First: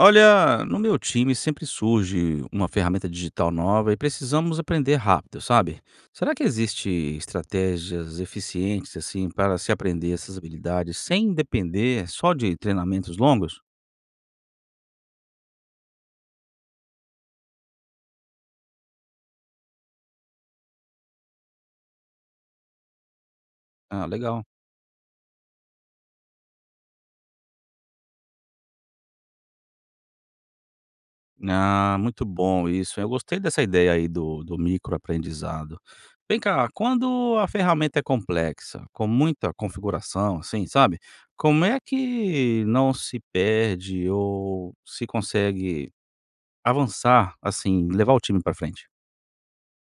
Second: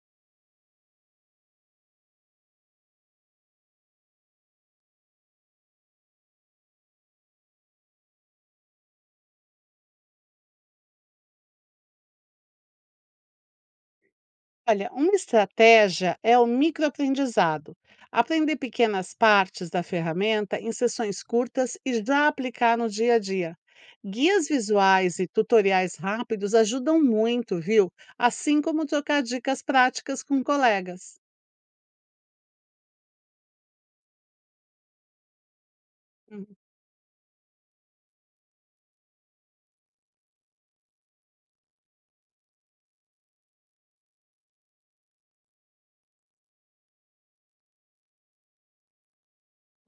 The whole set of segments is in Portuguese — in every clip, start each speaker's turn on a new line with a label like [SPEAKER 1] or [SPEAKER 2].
[SPEAKER 1] Olha, no meu time sempre surge uma ferramenta digital nova e precisamos aprender rápido, sabe? Será que existe estratégias eficientes assim para se aprender essas habilidades sem depender só de treinamentos longos?
[SPEAKER 2] Olha, uma estratégia é o microaprendizado. Aprender pequenas partes da ferramenta em sessões curtas e já aplicar no dia a dia.
[SPEAKER 1] Ah, legal.
[SPEAKER 2] Guias visuais e tutoriais rápidos ajudam muito, viu? Assim como trocar dicas práticas com colegas.
[SPEAKER 1] Ah, muito bom isso. Eu gostei dessa ideia aí do microaprendizado. Vem cá, quando a ferramenta é complexa, com muita configuração, assim, sabe? Como é que não se perde ou se consegue avançar, assim, levar o time pra frente.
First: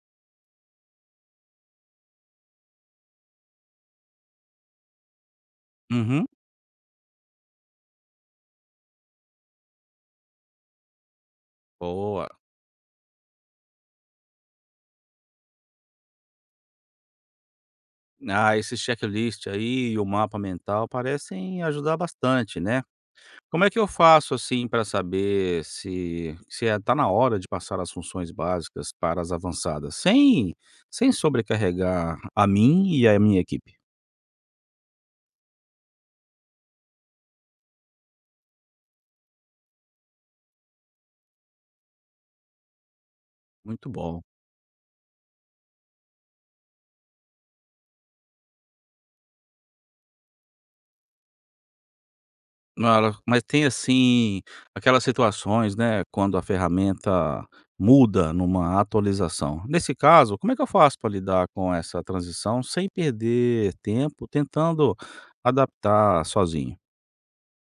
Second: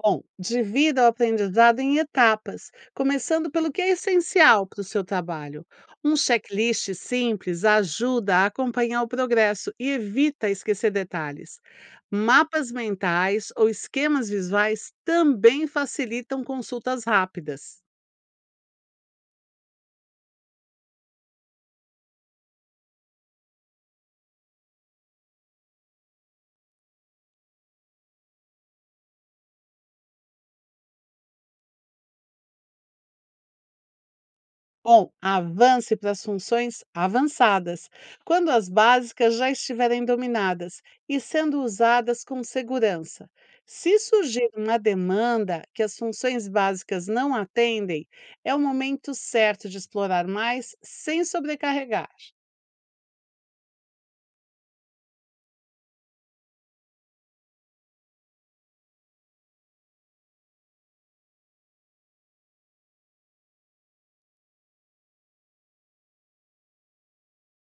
[SPEAKER 2] Bom, divida o aprendizado em etapas, começando pelo que é essencial para o seu trabalho. Um
[SPEAKER 1] Uhum.
[SPEAKER 2] checklist simples ajuda a acompanhar o progresso e evita esquecer detalhes.
[SPEAKER 1] Boa.
[SPEAKER 2] Mapas mentais ou esquemas visuais também facilitam consultas rápidas.
[SPEAKER 1] Ah, esse checklist aí e o mapa mental parecem ajudar bastante, né. Como é que eu faço, assim, para saber se é tá na hora de passar as funções básicas para as avançadas, sem sobrecarregar a mim e a minha equipe?
[SPEAKER 2] Bom, avance para as funções avançadas, quando as básicas já estiverem dominadas e sendo usadas com segurança.
[SPEAKER 1] Muito
[SPEAKER 2] Se
[SPEAKER 1] bom.
[SPEAKER 2] surgir uma demanda que as funções básicas não atendem, é o momento certo de explorar mais sem sobrecarregar.
[SPEAKER 1] Mara, mas tem, assim, aquelas situações, né, quando a ferramenta muda numa atualização. Nesse caso, como é que eu faço para lidar com essa transição sem perder tempo tentando adaptar sozinho?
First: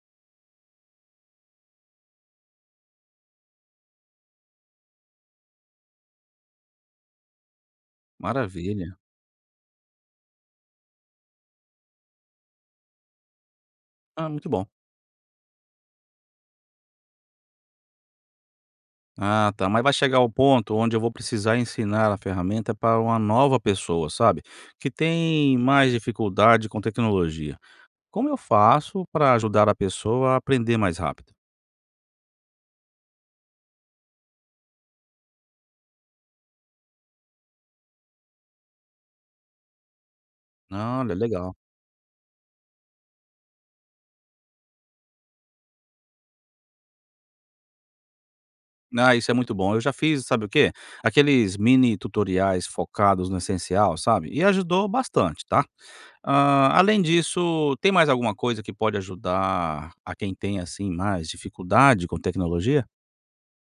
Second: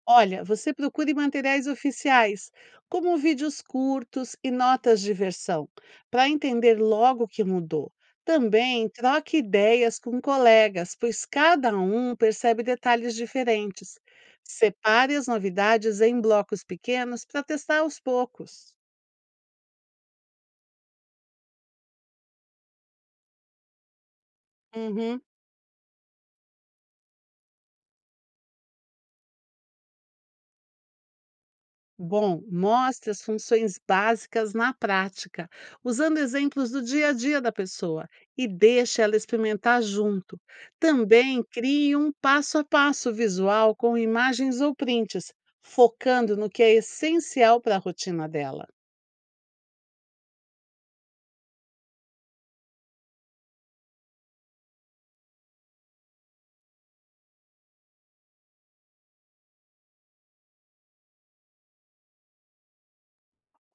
[SPEAKER 2] Olha, você procure materiais oficiais, como vídeos curtos e notas de versão, para entender logo o que mudou. Também
[SPEAKER 1] Maravilha.
[SPEAKER 2] troque ideias com colegas, pois cada um percebe detalhes diferentes.
[SPEAKER 1] Ah, muito bom.
[SPEAKER 2] Separe as novidades em blocos pequenos para testar aos poucos.
[SPEAKER 1] Ah, tá. Mas vai chegar o ponto onde eu vou precisar ensinar a ferramenta para uma nova pessoa, sabe, que
[SPEAKER 2] Uhum.
[SPEAKER 1] tem mais dificuldade com tecnologia. Como eu faço para ajudar a pessoa a aprender mais rápido?
[SPEAKER 2] Bom, mostre as funções básicas na prática, usando exemplos do dia a dia da pessoa e deixe ela experimentar junto.
[SPEAKER 1] Olha,
[SPEAKER 2] Também
[SPEAKER 1] legal.
[SPEAKER 2] crie um passo a passo visual com imagens ou prints, focando no que é essencial para a rotina dela.
[SPEAKER 1] Ah, isso é muito bom. Eu já fiz, sabe o quê? Aqueles mini tutoriais focados no essencial, sabe? E ajudou bastante, tá? Ah, além disso, tem mais alguma coisa que pode ajudar a quem tem, assim, mais dificuldade com tecnologia?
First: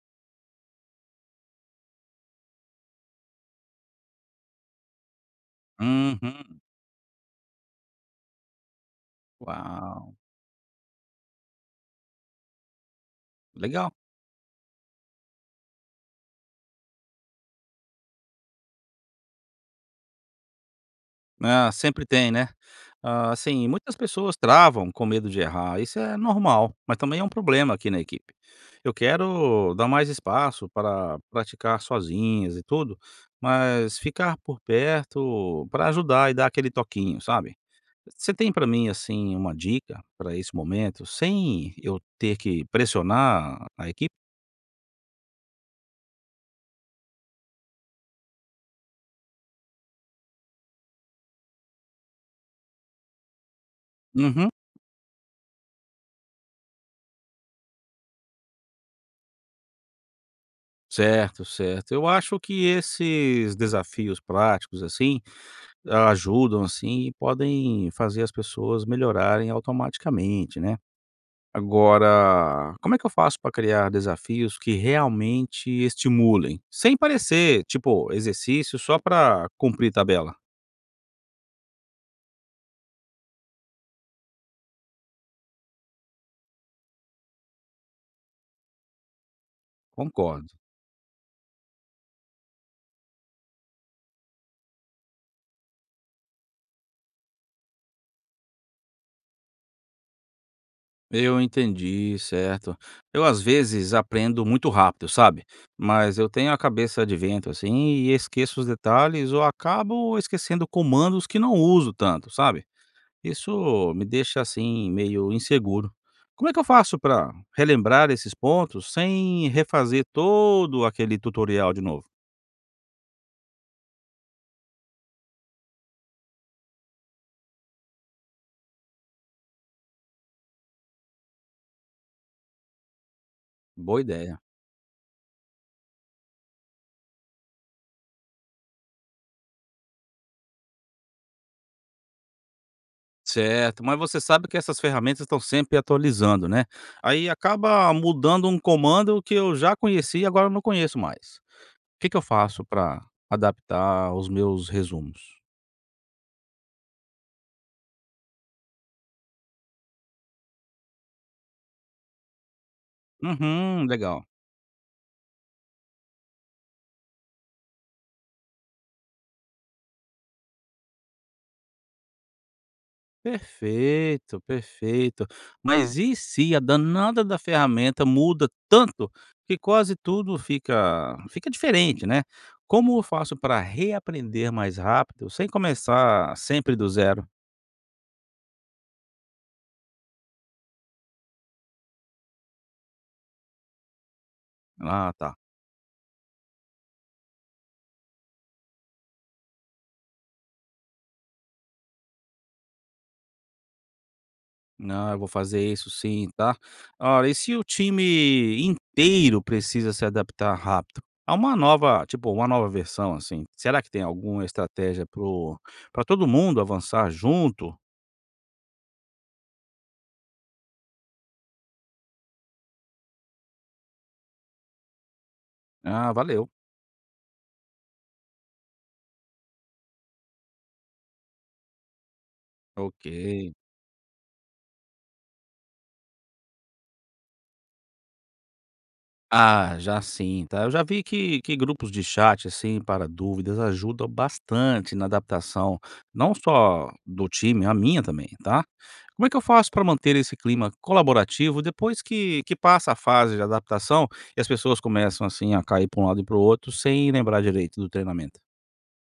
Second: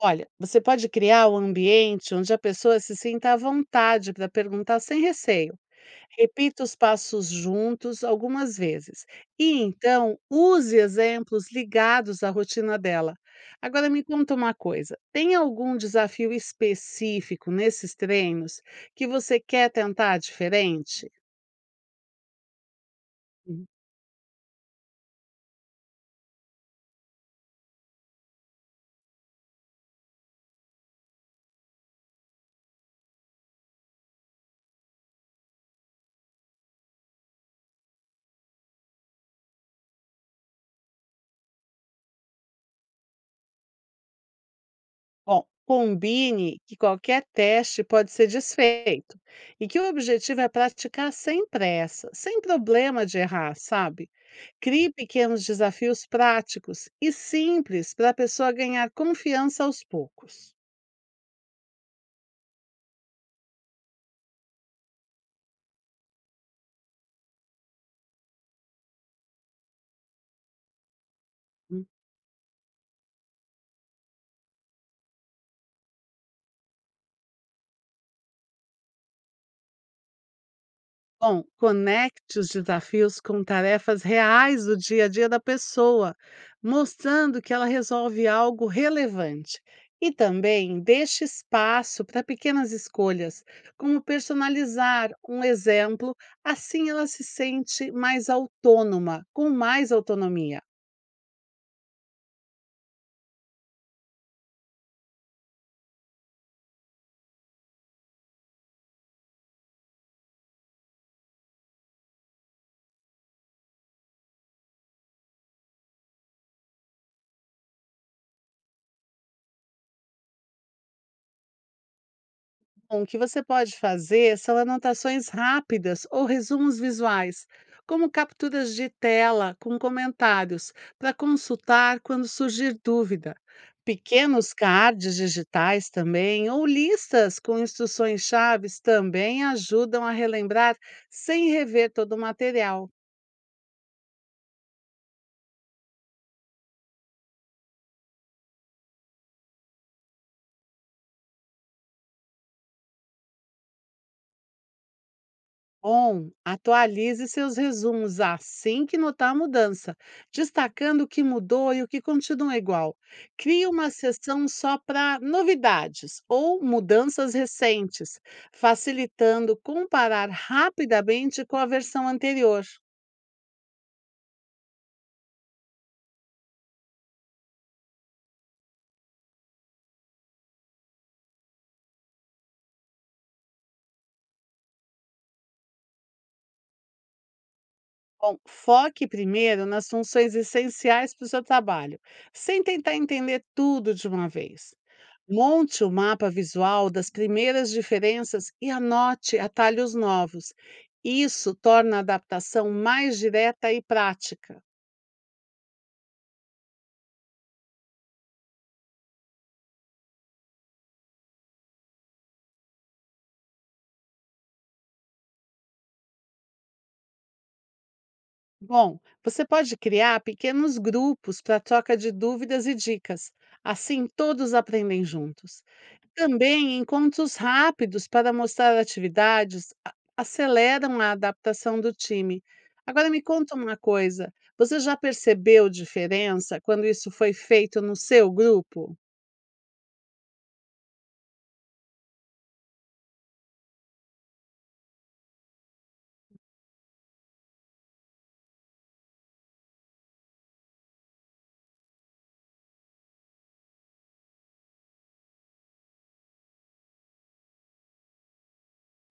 [SPEAKER 2] Olha, você pode criar um ambiente onde a pessoa se sinta à vontade para perguntar sem receio.
[SPEAKER 1] Uhum.
[SPEAKER 2] Repita os passos juntos algumas vezes e
[SPEAKER 1] Uau,
[SPEAKER 2] então use exemplos ligados à rotina dela. Agora
[SPEAKER 1] legal.
[SPEAKER 2] me conta uma coisa: tem algum desafio específico nesses treinos que você quer tentar diferente?
[SPEAKER 1] Ah, sempre tem, né. Ah,
[SPEAKER 2] Hum.
[SPEAKER 1] assim, muitas pessoas travam com medo de errar, isso é normal, mas também é um problema aqui na equipe. Eu quero dar mais espaço para praticar sozinhas e tudo, mas ficar por perto para ajudar e dar aquele toquinho, sabe. Você tem para mim, assim, uma dica para esse momento, sem eu ter que pressionar a equipe?
[SPEAKER 2] Bom, combine que qualquer teste pode ser desfeito e que o objetivo é praticar sem pressa, sem problema de errar, sabe?
[SPEAKER 1] Uhum.
[SPEAKER 2] Crie pequenos desafios práticos e simples para a pessoa ganhar confiança aos poucos.
[SPEAKER 1] Certo, certo. Eu acho que esses desafios práticos, assim, ajudam, assim, e podem fazer as pessoas melhorarem automaticamente, né.
[SPEAKER 2] Hum,
[SPEAKER 1] Agora, como é que eu faço para criar desafios que realmente estimulem? Sem parecer, tipo, exercício só para cumprir tabela.
[SPEAKER 2] Bom, conecte os desafios com tarefas reais do dia a dia da pessoa, mostrando que ela resolve algo relevante. E
[SPEAKER 1] Concordo.
[SPEAKER 2] também deixe espaço para pequenas escolhas, como personalizar um exemplo, assim ela se sente mais autônoma, com mais autonomia.
[SPEAKER 1] Eu entendi, certo. Eu, às vezes, aprendo muito rápido, sabe, mas eu tenho a cabeça de vento, assim, e esqueço os detalhes ou acabo esquecendo comandos que não uso tanto, sabe. Isso me deixa, assim, meio inseguro. Como é que eu faço para relembrar esses pontos sem refazer todo aquele tutorial de novo?
[SPEAKER 2] Bom, o que você pode fazer são anotações rápidas ou resumos visuais, como capturas de tela com comentários, para consultar quando surgir dúvida.
[SPEAKER 1] Boa ideia.
[SPEAKER 2] Pequenos cards digitais também, ou listas com instruções-chaves também ajudam a relembrar sem rever todo o material.
[SPEAKER 1] Certo, mas você sabe que essas ferramentas estão sempre atualizando, né? Aí acaba mudando um comando que eu já conhecia e agora eu não conheço mais. O que eu faço para adaptar os meus resumos?
[SPEAKER 2] Bom, atualize seus resumos assim que notar a mudança, destacando o que mudou e o que continua igual. Crie
[SPEAKER 1] Uhum,
[SPEAKER 2] uma
[SPEAKER 1] legal.
[SPEAKER 2] seção só para novidades ou mudanças recentes, facilitando comparar rapidamente com a versão anterior.
[SPEAKER 1] Perfeito, perfeito. Mas e se a danada da ferramenta muda tanto que quase tudo fica diferente, né. Como eu faço para reaprender mais rápido sem começar sempre do zero?
[SPEAKER 2] Bom, foque primeiro nas funções essenciais para o seu trabalho, sem tentar entender tudo de uma vez.
[SPEAKER 1] Ah, tá.
[SPEAKER 2] Monte o mapa visual das primeiras diferenças e anote atalhos novos. Isso torna a adaptação mais direta e prática.
[SPEAKER 1] Ah, eu vou fazer isso sim, tá. Olha, e se o time inteiro precisa se adaptar rápido a uma nova tipo, uma nova versão, assim, será que tem alguma estratégia para todo mundo avançar junto?
[SPEAKER 2] Bom, você pode criar pequenos grupos para troca de dúvidas e dicas. Assim, todos aprendem juntos.
[SPEAKER 1] Ah, valeu.
[SPEAKER 2] Também encontros rápidos para mostrar atividades aceleram a adaptação do time.
[SPEAKER 1] Ok.
[SPEAKER 2] Agora me conta uma coisa: você já percebeu diferença quando isso foi feito no seu grupo?
[SPEAKER 1] Ah, já sim, tá. Eu já vi que grupos de chat, assim, para dúvidas ajudam bastante na adaptação, não só do time, a minha também, tá? Como é que eu faço para manter esse clima colaborativo depois que passa a fase de adaptação e as pessoas começam, assim, a cair para um lado e para o outro sem lembrar direito do treinamento?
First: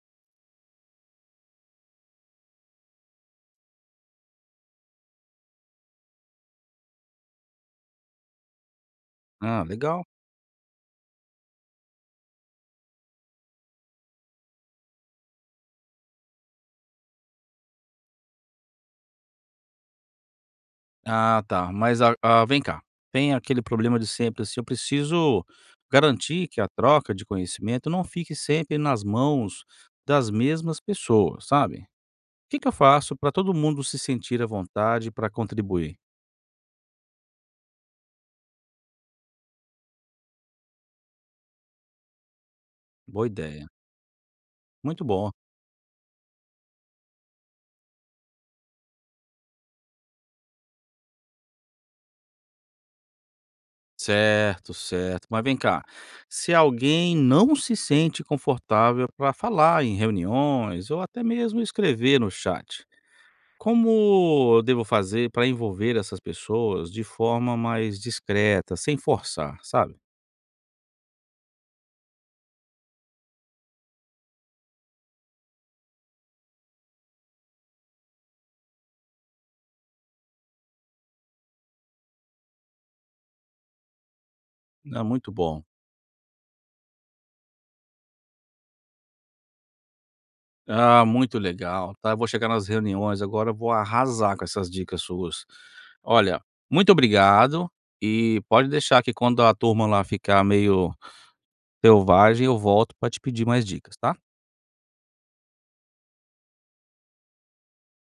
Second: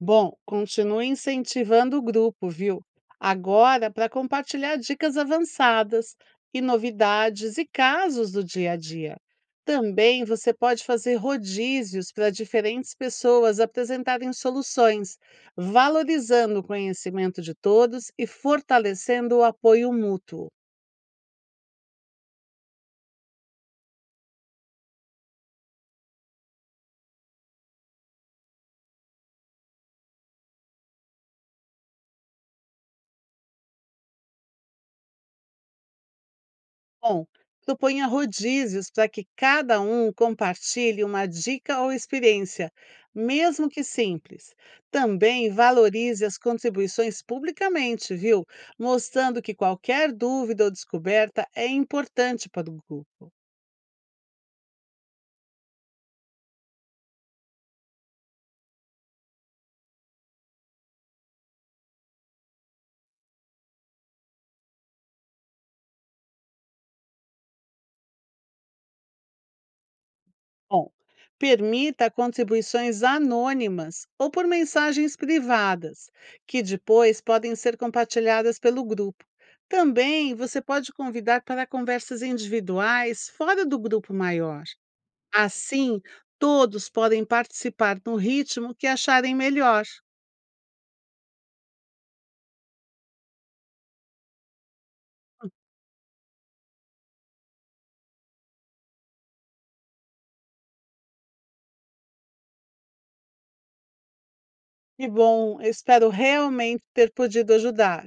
[SPEAKER 2] Bom, continue incentivando o grupo, viu? Agora, para compartilhar dicas avançadas e novidades e casos do dia a dia.
[SPEAKER 1] Ah, legal.
[SPEAKER 2] Também você pode fazer rodízios para diferentes pessoas apresentarem soluções, valorizando o conhecimento de todos e fortalecendo o apoio mútuo.
[SPEAKER 1] Ah, tá. Mas a vem cá, tem aquele problema de sempre, assim, eu preciso garantir que a troca de conhecimento não fique sempre nas mãos das mesmas pessoas, sabe. O que eu faço para todo mundo se sentir à vontade para contribuir?
[SPEAKER 2] Bom, proponha rodízios para que cada um compartilhe uma dica ou experiência,
[SPEAKER 1] Boa ideia.
[SPEAKER 2] mesmo que simples.
[SPEAKER 1] Muito bom.
[SPEAKER 2] Também valorize as contribuições publicamente, viu? Mostrando que qualquer dúvida ou descoberta é importante para o grupo.
[SPEAKER 1] Certo, certo. Mas vem cá, se alguém não se sente confortável para falar em reuniões ou até mesmo escrever no chat, como eu devo fazer para envolver essas pessoas de forma mais discreta, sem forçar, sabe?
[SPEAKER 2] Bom, permita contribuições anônimas ou por mensagens privadas, que depois podem ser compartilhadas pelo grupo. Também você pode convidar para conversas individuais fora do grupo maior.
[SPEAKER 1] É. Uhum. Muito bom.
[SPEAKER 2] Assim, todos podem participar no ritmo que acharem melhor.
[SPEAKER 1] Ah, muito legal, tá? Eu vou chegar nas reuniões agora, eu vou arrasar com essas dicas suas. Olha, muito obrigado e pode deixar que quando a turma lá ficar meio selvagem, eu volto para te pedir mais dicas, tá?
[SPEAKER 2] E bom, eu espero realmente ter podido ajudar.